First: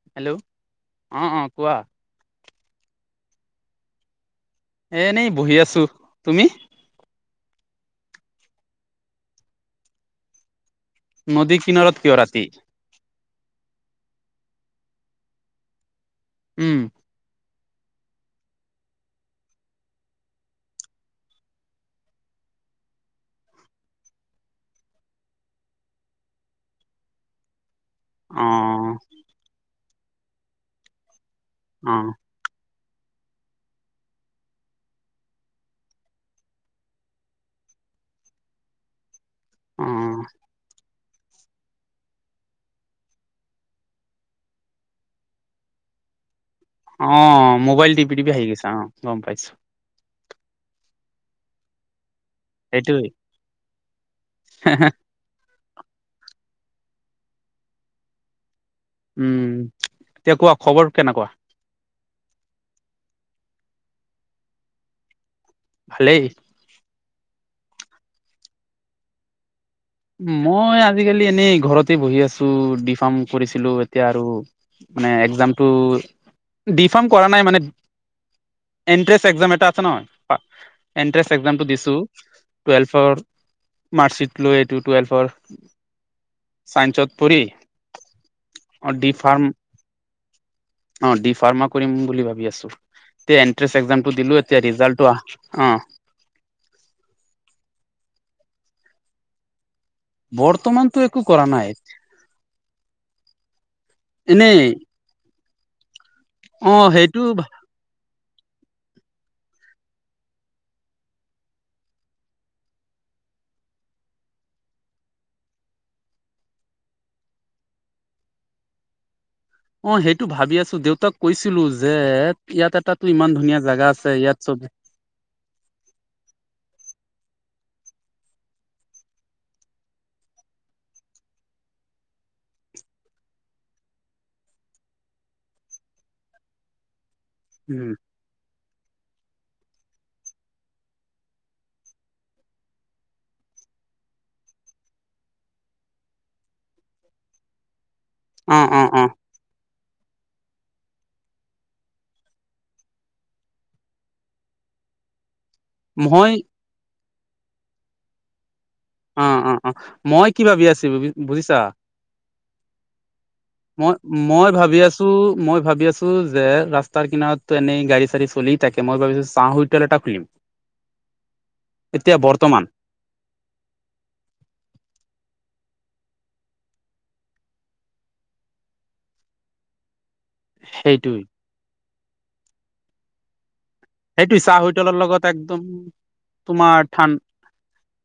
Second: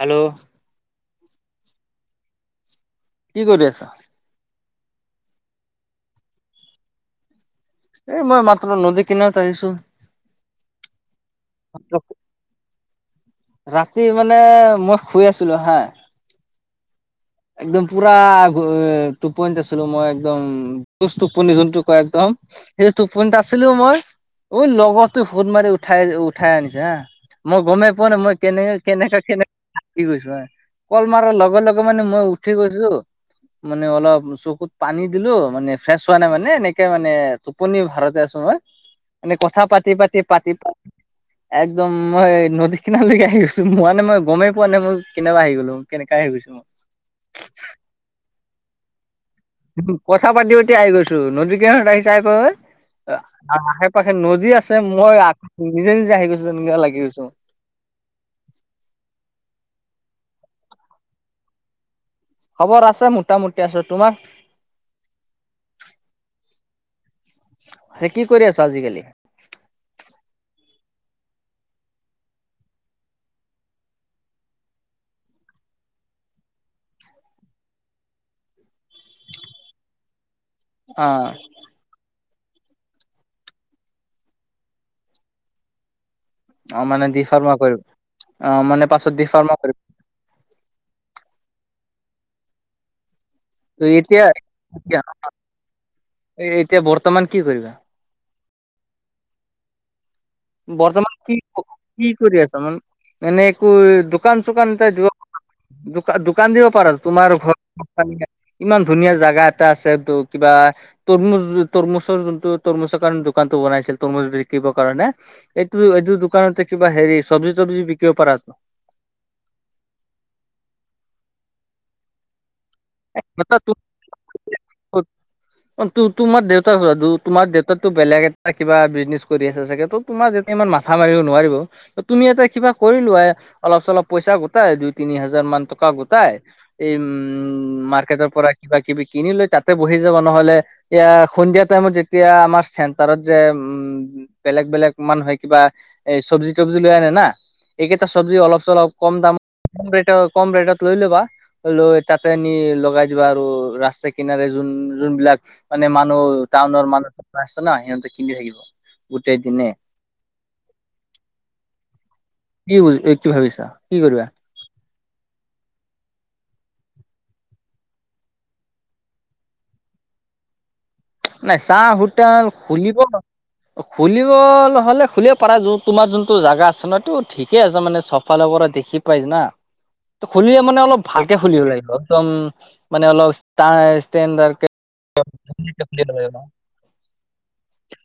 Hello hello! ' অঁ অঁ কোৱা। কি কৰি আছ? এনেই বহি আছোঁ, তুমি? এই মই মাত্ৰ নদী কিনাৰত আহিছোঁ। নদী কিনাৰত কিয়, ৰাতি? ৰাতি মানে মই শুই আছিলো হা। উমঁ! একদম পুৰা টোপনিত আছিলো, মই একদম। কোজ টোপনি যোনটো কয় একদম, সেই টোপনিত আছিলো মই ঐ লগৰটোৱে ফোন মাৰি উঠাই- উঠাই আনিছে, হা। মই গমেই পোৱা নাই, মই অ কেনে, কেনেকা কেনে গৈছো কল মাৰাৰ লগে-লগে অ মানে মোক উঠি গৈছোঁ। মানে অলপ চকুত পানী দিলো। মানে ফ্ৰেছ হোৱা নাই, মানে এনেকে মানে টোপনি ভাৰতে আছো মই [inaudible] মানে কথা অ পাতি, পাতি, পাতি, পাতি [inaudible] একদম মই নদী কিনাৰলৈকে আহি গৈছো, মানে মই গমেই পোৱা নাই মই কেনেকুৱা আহি গ'লো, কেনেকা আহি গৈছো। অ',। মোবাইল টিপি, টিপি আহি গৈছা, অ', গম পাইছোঁ। কথা পাতি, পাতি আহি গৈছো। নদীকিনাৰ আহিচা [unintelligible] সেইটোৱেই। আৰু আশে-পাশে নদী আছে, মই নিজে-নিজে আহি গৈছো যেন লাগি গৈছে মোৰ। উম। এতিয়া কোৱা, খবৰ কেনেকুৱা? খবৰ আছে মোটামুটি আচো তোমাৰ? ভালেই। সেই কি কৰি আছা, আজিকালি? মই আজিকালি এনেই ঘৰতে বহি আছো ডি ফাৰ্ম কৰিছিলো, এতিয়া আৰু মানে একজামটো, ডিফাৰ্ম কৰা নাই মানে এণ্ট্ৰেন্স একজাম এটা আছে ন? অ', এনট্ৰেস একজামটো দিছো, টুৱেল্ভৰ মাৰ্কশ্বিট লৈ এইটো, টুৱেল্ভৰ অ', মানে ডিফাৰ্মা কৰিব, অ', মানে ডি পাছত ফাৰ্ম ডিফাৰ্মা কৰিব। অ', ডিফাৰ্মা কৰিম বুলি ভাবি আছো। তে এনন্ট্ৰেস একজাম টো দিলো, এতিয়া ৰিজাল্টটো অহা না অ',। এতিয়া, বৰ্তমান কি কৰিবা? বৰ্তমানতো বৰ্তমান একো কি, কৰা নাই কি কৰি আছা মানে? এনেকৈ এনেই দোকান-চোকান এটা দিব পাৰা দোকান দিব অ পৰা সেইটো তোমাৰ ঘৰ ইমান ধুনীয়া জাগা এটা আছে, টো কিবা তৰমুজ- তৰমুজৰ যোনটো তৰমুজৰ কাৰণে দোকানতটো বনাইছিল তৰমুজ বিকিবৰ কাৰণে এইটো, এইটোৰ দোকানতে কিবা হেৰি চবজি-তবজি বিকিব পাৰা অ', সেইটো ভাবি আছো। দেউতাক কৈছিলো যে ইয়াত এটা [inaudible] [unintelligible] অ', তো তোমাৰ দেউতা চোৱা তোমাৰ দেউতাতো বেলেগ এটা কিবা বিজনেচ কৰি আছে চাগে, ত তোমাৰ দেতা ইমান মাথা মাৰিব নোৱাৰিব ত তুমি এটা কিবা কৰি লোৱা অলপ-চলপ পইচা গোটাই, দুই-তিনি হাজাৰমান টকা গোটাই এই, উম মাৰ্কেটৰ পৰা কিবা- কিবি কিনি লৈ তাতে বহি যাবা নহ'লে? এয়া সন্ধিয়া টাইমত যেতিয়া আমাৰ চেণ্টাৰত যে, উম' বেলেগ বেলেগ মানুহে কিবা এ চব্জি তব্জি লৈ আনে না। এইকেইটা চব্জি অ অলপ অ চলপ অ কম দামত কম ৰেট কম ৰেটত লৈ ল'বা লৈ তাতে, কিনি লগাই দিবা আৰু ৰাস্তা কিনাৰে যোন যোনবিলাক মানে মানুহ, মই টাউনৰ মানুহ আছে না, সিহঁতে কিনি থাকিব। গোটেই অ' অ' দিনে অ' মই কি ভাবি আছো বুজিছা? কি বো কি ভাবিছো? মই, মই ভাবি আছোঁ। মই ভাবি আছোঁ যে ৰাস্তাৰ কিনাৰতো এনেই গাড়ী চাড়ি চলি থাকে। মই ভাবিছোঁ চাহ হোটেল এটা খুলিম। নাই চাহ এতিয়া হোটেল বৰ্তমান খুলিব। খুলিব হলে খুলিবে পাৰা তোমাৰ যোনতটো জাগা আছে নয় এইটো ঠিকে আছে মানে চ'ব। ফালৰ কৰা দেখি পাইছ না। [unintelligible] ত' খুলিলে মানে অলপ সেইটোই ভালকে খুলিব লাগিব। একদম মানে অলপ ইস্টাইল, সেইটো চাহ হোটেল লগত একদম লাগিব। তোমাৰ ঠান্দা,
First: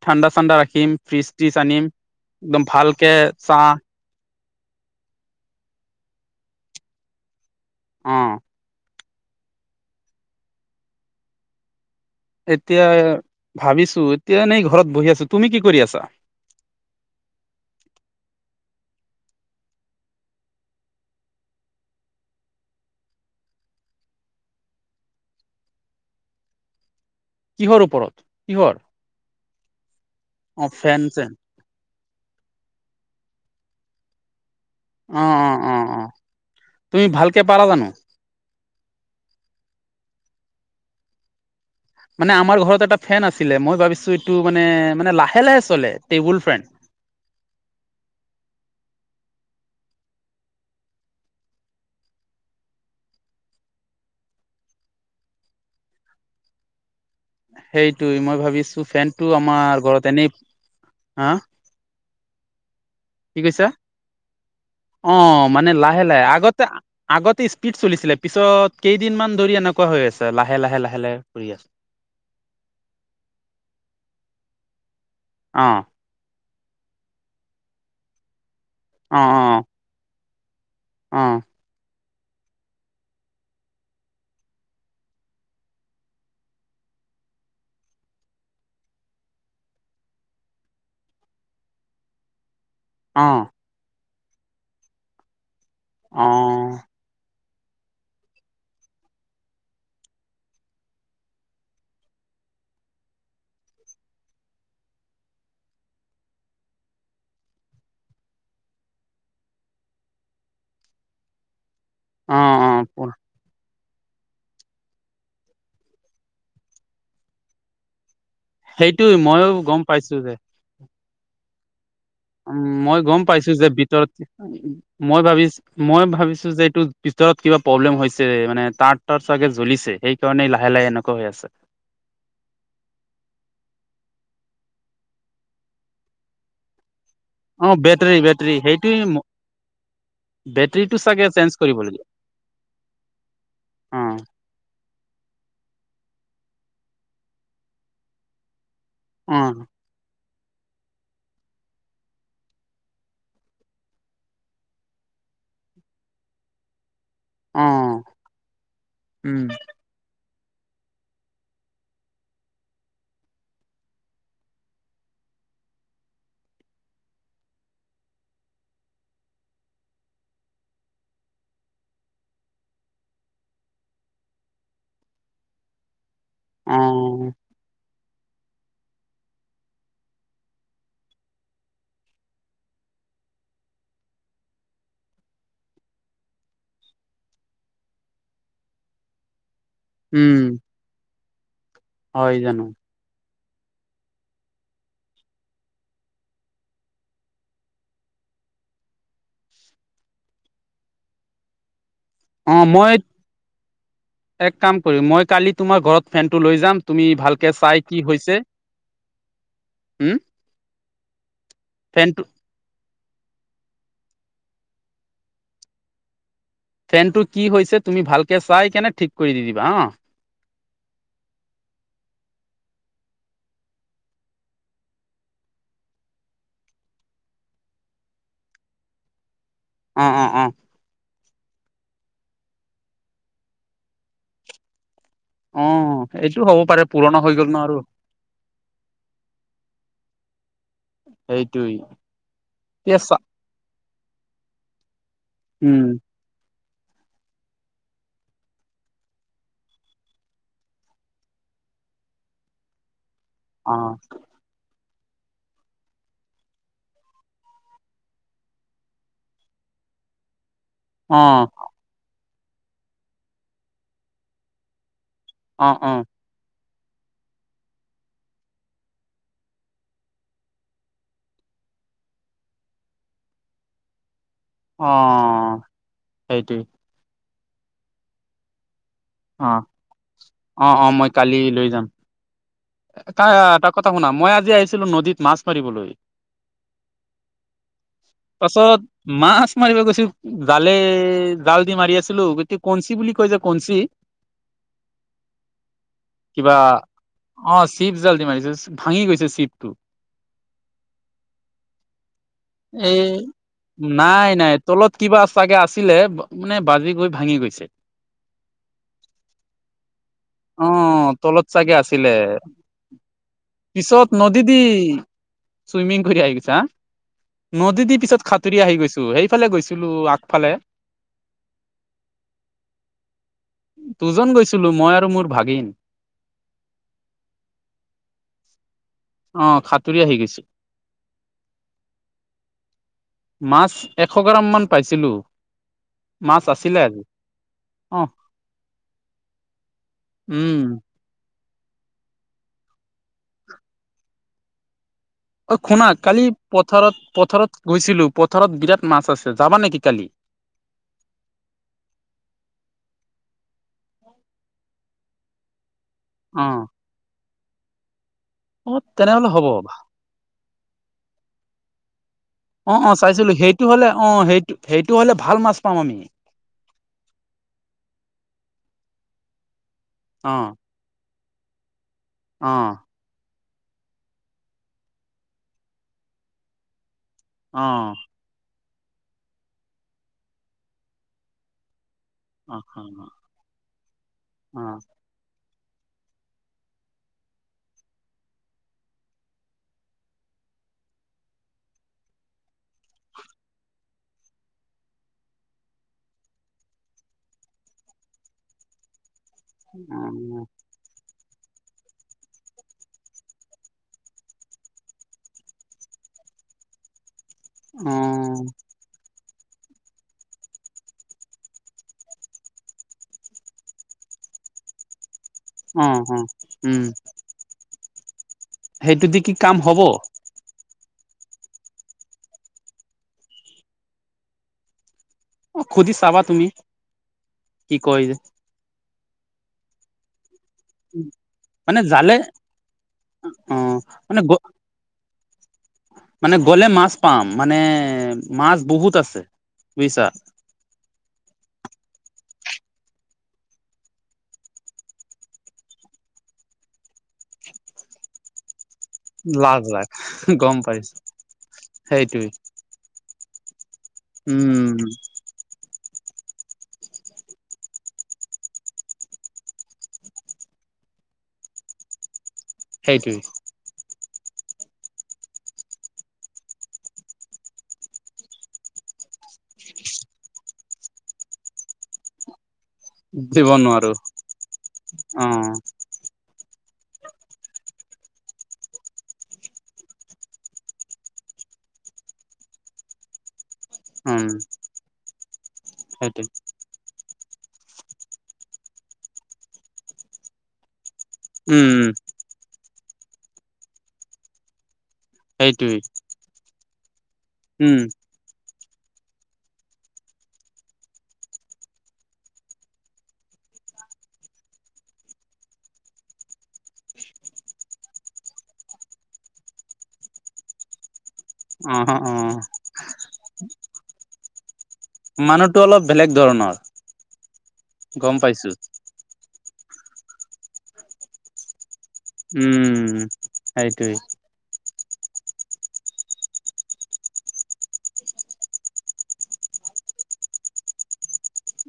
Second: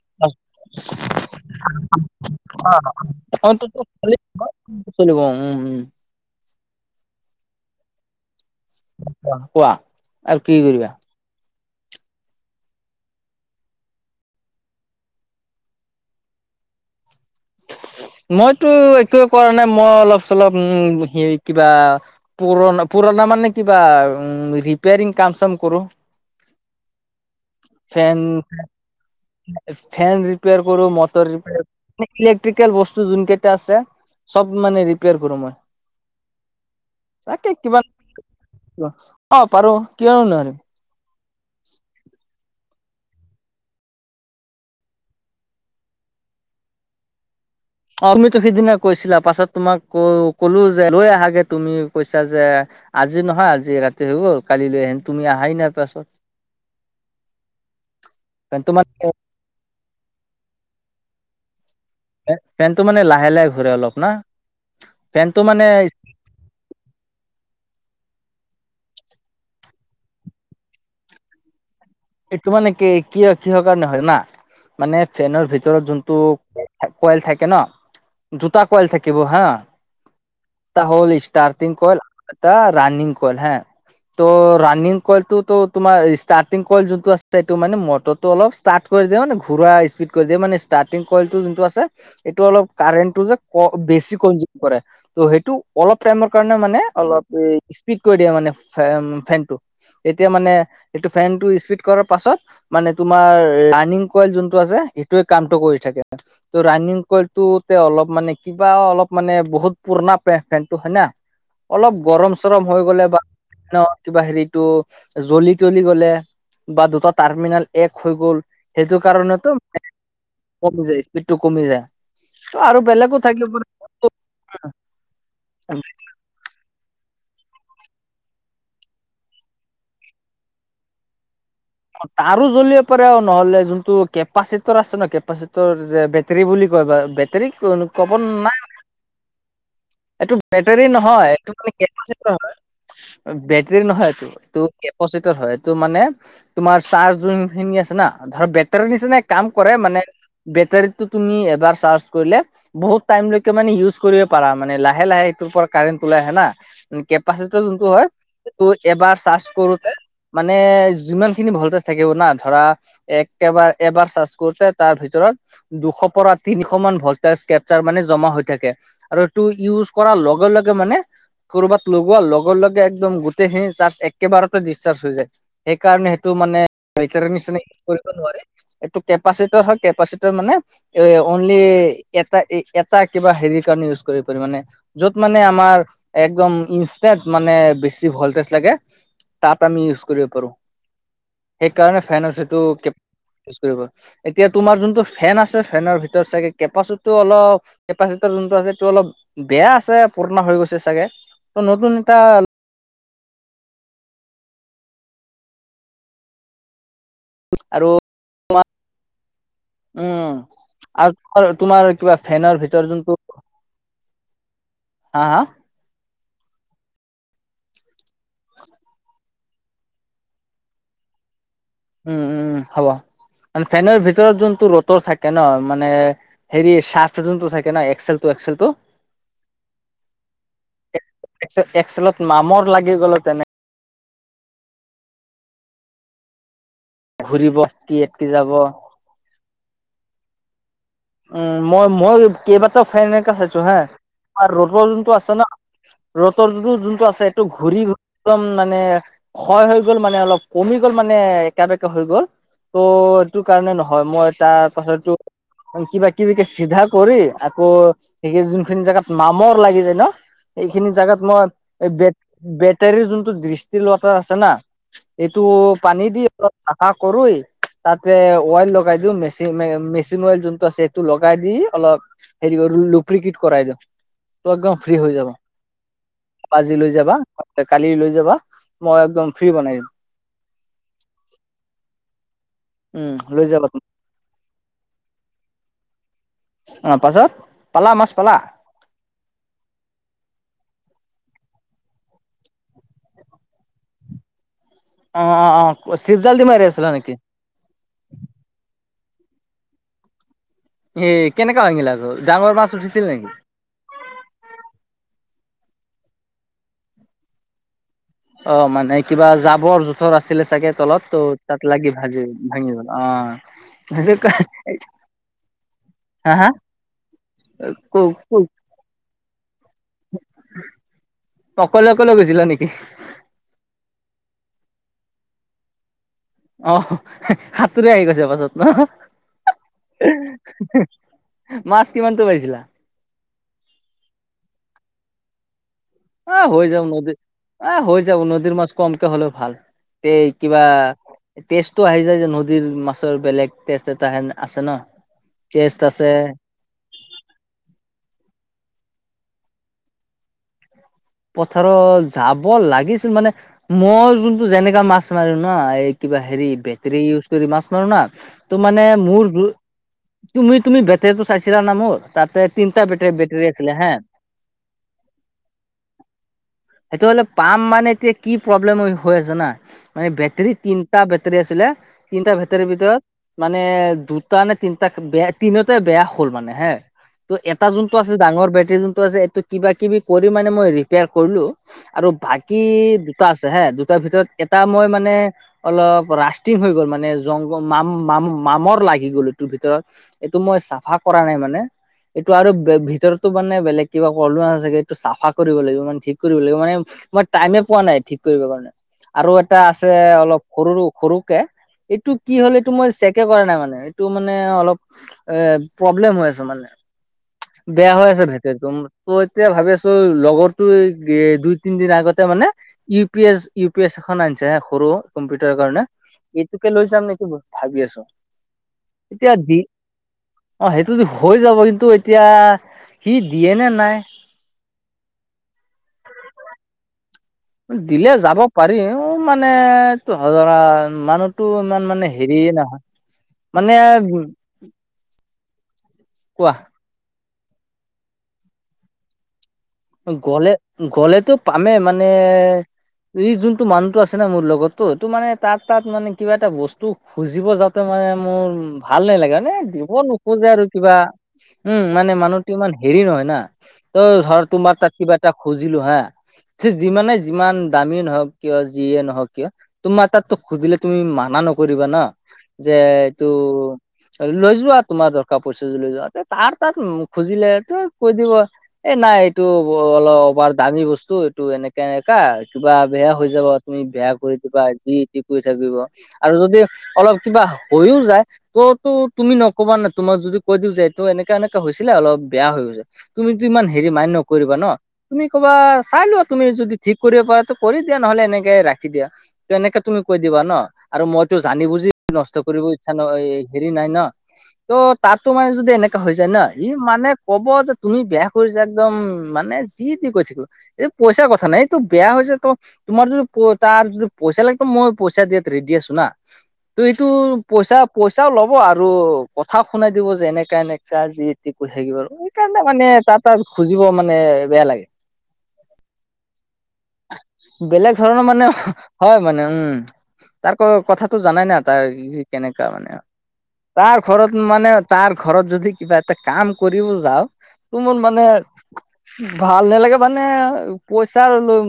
ঠাণ্ডা ঠাণ্ডা ৰাখিম ফ্ৰিজ ত্ৰিজ আনিম। একদম ভালকে চাহ, [unintelligible] চলিব উম' উম'। অ। কোৱা, আৰু কি কৰিবা? এতিয়া ভাবিছোঁ। এতিয়া এনেই ঘৰত বহি আছো। তুমি কি কৰি আছা? মইতো একোৱে কৰা নাই। মই অলপ-চলপ উ হে কিবা পুৰণা, পুৰণা মানে কিবা উ ৰিপেয়াৰিং কাম-চাম কৰোঁ। কিহৰ ওপৰত? কিহৰ? ফেন অ ৰিপেয়াৰ কৰো, ফেন মটৰ চেন ইলেক্ট্ৰিকেল বস্তু যোন কেইটা আছে চ'ব মানে অ কৰো অ মই। অ অ তুমি ভালকে তাকে পাৰা জানো কিমান [unintelligible] অ' পাৰো। কিয় নোৱাৰোঁ। [unintelligible] মানে আমাৰ ঘৰত এটা ফেন আছিলে, মই ভাবিছো এইটো মানে মানে লাহে লাহে চলে টেবুল ফেন। অ' তুমিতো সিদিনা কৈছিলা। পাছত তোমাক কলো যে লৈ আহাগৈ তুমি কৈছা যে আজি নহয় আজি ৰাতি হৈ গ'ল। কালি তুমি আহাই নাই পাছত। [unintelligible] সেইটোৱেই। মই ফেনটো ভাবিছোঁ মানে ফেনতটো আমাৰ ঘৰত এনেই হা ফে-ফোনটো মানে লাহ কি কৈছা? অ' মানে লাহে লাহে আগতে আগতে স্পীড চলিছিলে, পিছত কেইদিনমান ধৰি এনেকুৱা হৈ আছে লাহে লাহে লাহে লাহে। ঘূৰি আছো এইটো মানে কি, কিহ কিহৰ কাৰণে হয় না জানা? ফেনৰ অ ভিতৰত যোনটো কইল থাকে ন, দুটা কয়ল অ থাকিব অ হা অ এটা হ'ল অ', ষ্টাৰ্টিং কইল এটা ৰাণিং কল হে। ত' ৰানিং কইলতুটো তোমাৰ ষ্টাৰ্টিং কইল যোনটো আছে সেইটো মানে মটৰটো অলপ ষ্টাৰ্ট কৰি দে মানে ঘূৰা স্পীড কৰি দিয়ে মানে ষ্টাৰ্টিং কইলটো যোনটো আছে এইটো অলপ কাৰেণ্টটো যে অ', বেছি কনজিউম কৰে। ত' সেইটো অলপ টাইমৰ কাৰণে অ', মানে অলপ উম স্পীড কৰি দিয়ে মানে ফে-ফেনটো, এতিয়া মানে এইটো ফেনটো স্পীড কৰা পাছত, মানে তোমাৰ ৰাণিং কইল যোনটো আছে সেইটোৱে কামটো কৰি থাকে। ত' ৰাণিং কলটো অলপ মানে কিবা অলপ মানে বহুত পুৰণা ফেনটো হয় না। অলপ গৰম-চৰম হৈ অ', গ'লে অ', বা কিবা ফেনৰ কিবা হেৰিটো জ্বলি-তলি গ'লে বা দুটা টাৰ্মিনেল এক হৈ গ'ল। সেইটো সেইটোৱে মইও কাৰণেতো গম মে পাইছো যে কমি যায় স্পীডটো কমি যায়। উম আৰু মই বেলেগো গ'ম পাইছো থাকিব পাৰে যে ভিতৰত, মই ভাবিছ মই ভাবিছো যে এইটো ভিতৰত কিবা প্ৰব্লেম হৈছে, মানে তাঁৰ তাৰ চাগে জ্বলিছে সেইকাৰণে লাহে লাহে এনেকুৱা হৈ আছে। তাৰো জ্বলিব পাৰে নহ'লে যোনটো কেপাচিটৰ আছে ন কেপাচিটৰ যে বেটেৰী বুলি কয় ব অ', ক'ব বেটৰী বেটৰী নাই [unintelligible] সেইটোৱে এইটো বেটাৰী বেটৰীটো চাগে নহয় চেঞ্জ কৰিব লাগিব বেটৰী নহয় অ', এইটো, এইটো কেপচিটৰ হয় এইটো মানে তোমাৰ চাৰ্জ যোন খিনি আছে না, ধৰ বেটাৰী নিচিনাই কাম অ', কৰে মানে বেটাৰীতটো তুমি এবাৰ চাৰ্জ কৰিলে বহুত টাইম লকে মানে ইউজ কৰিব পাৰা, মানে লাহে লাহে ইটোৰ পৰা কাৰেণ্ট ওলাই আহে না কেপাচিটি যোনটো অ', হয় সেইটো এবাৰ চাৰ্জ উম, কৰোতে মানে যিমান খিনি ভলটেজ থাকিব না, ধৰা একেবাৰ এবাৰ চাৰ্জ কৰোতে তাৰ ভিতৰত দুশ পৰা তিনিশ মান ভল্টেচ কেপচাৰ মানে জমা হৈ থাকে। আৰু টো ইউজ কৰাৰ লগে লগে মানে কৰ'বাত লগোৱা লগে লগে একদম গোটেইখিনি চাৰ্জ একেবাৰতে ডিচাৰ্জ হৈ যায় সেইকাৰণে টো মানে টাৰ অ', নিচিনা কৰিব নোৱাৰে এইটো কেপাচিটি হয় কেপাচিটৰ মানে এ অনলি এটা এটা কিবা হেৰিৰ কাৰণে ইউজ কৰিব পাৰ মানে। য'ত মানে আমাৰ একদম ইনষ্টেণ্ট মানে বেছি ভলটেজ লাগে। তাত আমি ইউজ কৰিব উম, পাৰো সেইকাৰণে হয় ফেনটো জানো ই কৰিব। এতিয়া তোমাৰ যোনটো ফেন আছে ফেনৰ ভিতৰত চাগে কেপাচিটিও অলপ কেপাচিটি যোনটো আছে এইটো অলপ বেয়া আছে পুৰণা হৈ গৈছে চাগে ত নতুন এটা অঁ মই এক কাম কৰিম মই কালি তোমাৰ ঘৰত ফেনটো লৈ যাম তুমি ভাল কে চাই আৰু কি হৈছে উম আৰু তোমাৰ তোমাৰ ফেনটো কিবা ফেনৰ ভিতৰত যোনটো হাঁ হাঁ। ফেন টো কি হৈছে তুমি ভালকে চাই কেনে ঠিক কৰি দি দিবা হঁ। উম উম হ'ব মান ফেনৰ ভিতৰত যোনটো ৰ'টৰ থাকে ন মানে হেৰি চাৰ্ট যোনটো থাকে ন এক্সেল টো এক্সেলটো। অঁ অঁ অঁ। এক্স এক্সলেত মামৰ লাগি গ'ল তেনেক- অঁ এইটো হ'ব পাৰে। পুৰণা হৈ গ'ল ন ঘুৰিব আৰু কি একটি যাব। উম সেইটোই মই মই কেইবাটাও এতিয়া ফেন চা এনেকে চাইছো হাঁ আ ৰ'টৰ যোনটো আছে ন উম ৰ'টৰ যো যোনটো আছে এইটো ঘূৰি একদম মানে ক্ষয় হৈ গ'ল মানে অলপ কমি গ'ল মানে একা বেকা হৈ গ'ল। ত' এইটো কাৰণে অ নহয় মই তাৰ পাছতো কিবা কিবিকে চিধা কৰি আকৌ সেই যোনখিনি জোগাত মামৰ লাগি যায় ন এইখিনি জেগাত অ মই বেত বেটাৰীৰ যোনটো দৃষ্টি লটাৰ আছে না- এইটো অ অ পানী দি অ- চাফা কৰোৱেই তাতে অৱইল লগাই দিওঁ মেচি মেচিন অৱইল। যোনটো আছে সেইটো লগাই দি অলপ হেৰি কৰ লুপৰিকিট কৰাই দিও। ত একদম অ ফ্ৰী হৈ যাবা সেইটোৱে আজি লৈ যাবা কালি লৈ যাবা মই‌ একদম ফ্ৰী বনাই দিম। অঁ অঁ মই কালি লৈ যাম। উম তা লৈ যাবা তাৰ তুমি। কথা শুনা মই আজি আহিছিলো নদীত মাছ মাৰিবলৈ। অঁ পাছত পালা মাছ পালা। পাছত মাছ মাৰিব গৈছো জালে জাল দি মাৰি আছিলো গতিকে কঞ্চি বুলি কয় যে কঞ্চি অঁ অঁ অঁ চিৱ জাল্দি মাৰি থৈ আছিল নেকি। অঁ চিপ জাল্দি মাৰিছো ভাঙি গৈছে চিপটো। এই কেনেকে ভাঙিলে আৰু ডাঙৰ মাছ উঠিছিল এই নেকি? নাই নাই তলত কিবা চাগে আছিলে মানে বাজি গৈ ভাঙি গৈছে। অঁ মানে কিবা জাবৰ জোথ থৰ আছিলে অ চাগে তলত ত' তাত চাগে লাগি আছিলে ভাজি ভাঙি গল পিছত নদী দি অঁ। চুইমিং ঘদি আহি গৈছা হাঁ নদী ক দি পিছত খাতুৰি আহি গৈছো হেই। ফালে গৈছিলো আগফালে। অকলে অকলে গৈছিলা নেকি? দুজন গৈছিলো মই আৰু মোৰ ভাগিন। অ সাতোৰি আহি গৈছে পাছত ন অ সাঁতুৰি আহি গৈছো মাছ কিমানটো পাইছিলা মাছ এশ গ্ৰাম মান পাইছিলোঁ এ হৈ যাও নদীত এহ অ হৈ যাব নদীৰ মাছ কমকে হ'লেও ভাল এই উম কিবা টেষ্টটো আহি যায় যে নদীৰ মাছৰ বেলেগ টেষ্ট এটা হেন আছে ন অ টেষ্ট খুনা আছে কালি পথাৰত পথাৰত গৈছিলো পথাৰত বিৰাট মাছ আছে যাবা নেকি কালি পথাৰত যাব লাগিছিল মানে মই যোনটো যেনেকা মাছ মাৰো ন এই কিবা অ হেৰি বেটৰী ইউজ কৰি মাছ মাৰো না ত অ মানে তেনেহলে মোৰ হ'ব তুমি তুমি বেটেৰীটো চাইছিলা না মোৰ তাতে অ তিনিটা অ বেটী- চাইছিলো বেটাৰী সেইটো আছিলে হলে হে অ সেইটো সেইটো হ'লে ভাল মাছ পাম আমি সেইটো হলে পাম মানে এতিয়া কি প্ৰব্লেম হৈ আছে জানা মানে অ বেটেৰী তিন টা বেটেৰী আছিলে তিনিটা অ ভেটৰীৰ ভিতৰত মানে দুটা নে তিনটা বেয়া তিনিওটাই বেয়া হ'ল মানে হে ত' অ এটা যোনটো আছে ডাঙৰ বেটেৰী যোনটো আছে এইটো কিবা কিবি কৰি মানে মই ৰিপেয়াৰ কৰিলো আৰু অ অ বাকী দুটা আছে হে দুটাৰ ভিতৰত এটা অ মই অ মানে অলপ ৰাষ্টিং হৈ গ'ল মানে জংগল মাম মাম মামৰ লাগি গ'ল এইতোৰ ভিতৰত এইটো মই চাফা কৰা নাই মানে এইটো আৰু ভিতৰতো মানে বেলেগ কিবা কলোহা চাগে এইটো চাফা কৰিব লাগিব মানে ঠিক কৰিব লাগিব মানে মই টাইমে পোৱা নাই ঠিক কৰিব কাৰণে আৰু এ এটা আছে অলপ সৰুৰো সৰুকে এইটো কি হ'ল এইটো মই চেকে কৰা নাই মানে এইটো মানে অলপ এ প্ৰব্লেম হৈ আছে মানে অ বেয়া হৈ আছে ভেটেৰীটো, তো এতিয়া ভাবি আছো লগৰটোৱে দুই তিনদিন আগতে মানে U P S, U P S এখন আনিছে হা সৰু কম্পিউটাৰ কাৰণে অ এইটোকে উম লৈ যাম নেকি ভাবি আছো সেইটো দি কি কাম হব অ সেইটো দি হৈ যাব কিন্তু এতিয়া সি দিয়ে নে নাই অ খুজি চাবা তুমি কি কয় দিলে যে যাব পাৰিম মানে ত ধৰা মানুহটো ইমান মানে হেৰিয়ে নহয় অ মানে মানে কোৱা গ'লে মাছ পাম মানে মাছ বহুত আছে বুজিছা গলে গলেতো পামেই মানে এই যোনটো মানুহটো আছে না মোৰ লগৰটো এইটো মানে তাত তাত মানে কিবা এটা বস্তু খুজিব যাতে মানে মোৰ ভাল নালাগে মানে লাখ লাখ দিব নোখোজে গম আৰু পাইছো কিবা উম মানে সেইটোৱে মানুহটো ইমান হেৰি নহয় না তৌ ধৰ তোমাৰ উম তাত কিবা এটা খুজিলো হা যিমানে যিমান দামীয়ে নহওক কিয় যিয়ে নহওক কিয় তোমাৰ তাততো সুধিলে তুমি মানা নকৰিবা ন যে সেইটোৱে এইটো লৈ যোৱা তোমাৰ দৰকাৰ পৰিচে যদি লৈ যোৱা তে তাৰ তাত খুজিলে তই কৈ দিব এ নাই এইটো অলপবাৰ দামী বস্তু এইটো এনেক কেনেকা কিবা বেয়া হৈ দিব যাব তুমি নোৱাৰো বেয়া কৰি দিবা যি তি অ কৈ থাকিব আৰু যদি অলপ কিবা হৈও যায় কতো তুমি নকবা নাই তোমাক যদি কৈ দিওঁ যে এইটো এনেকা এনেকা হৈছিলে অলপ বেয়া হৈ গৈছে তুমিতো ইমান হেৰি মান্য উম নকৰিবা ন তুমি ক'বা চাই লোৱা সেইটোৱে তুমি যদি ঠিক কৰিব পাৰা টো কৰি দিয়া নহলে এনেকে ৰাখি দিয়া, ত এনেকে তুমি কৈ দিবা ন? আৰু মই টো জানি উম বুজি নষ্ট কৰিব ইচ্ছা ন ই হেৰি নাই ন? ত তাতো মানে যদি সেইটোৱে এনে হৈ যায় ন, ই মানে কব যে উম তুমি বেয়া কৰিছা একদম মানে যি তী কৈ থাকিব। এই পইচাৰ কথা নাই এইটো বেয়া হৈছে ত তোমাৰ যদি প তাৰ যদি পইচা লাগিব মই পইচা দিয়াত ৰেডি আছো না। ত এইটো পইচা পইচাও ল'ব আৰু কথাও শুনাই দিব যে এনেকা এনেকা যি তি কৈ অ থাকিব আৰু, অ সেইকাৰণে মানে তাৰ তাত খুজিব মানে বেয়া লাগে। মানুহটো অলপ বেলেগ ধৰণৰ। বেলেগ গম ধৰণৰ মানে পাইছো হয় মানে উম, তাৰ কথাটো জানাই না। তাৰ সি কেনেকা মানে উম আও, সেইটোৱে। তাৰ ঘৰত মানে তাৰ ঘৰত যদি কিবা এটা কাম কৰিব যাওঁ, ত মোৰ মানে ভাল নালাগে মানে পইচা লৈ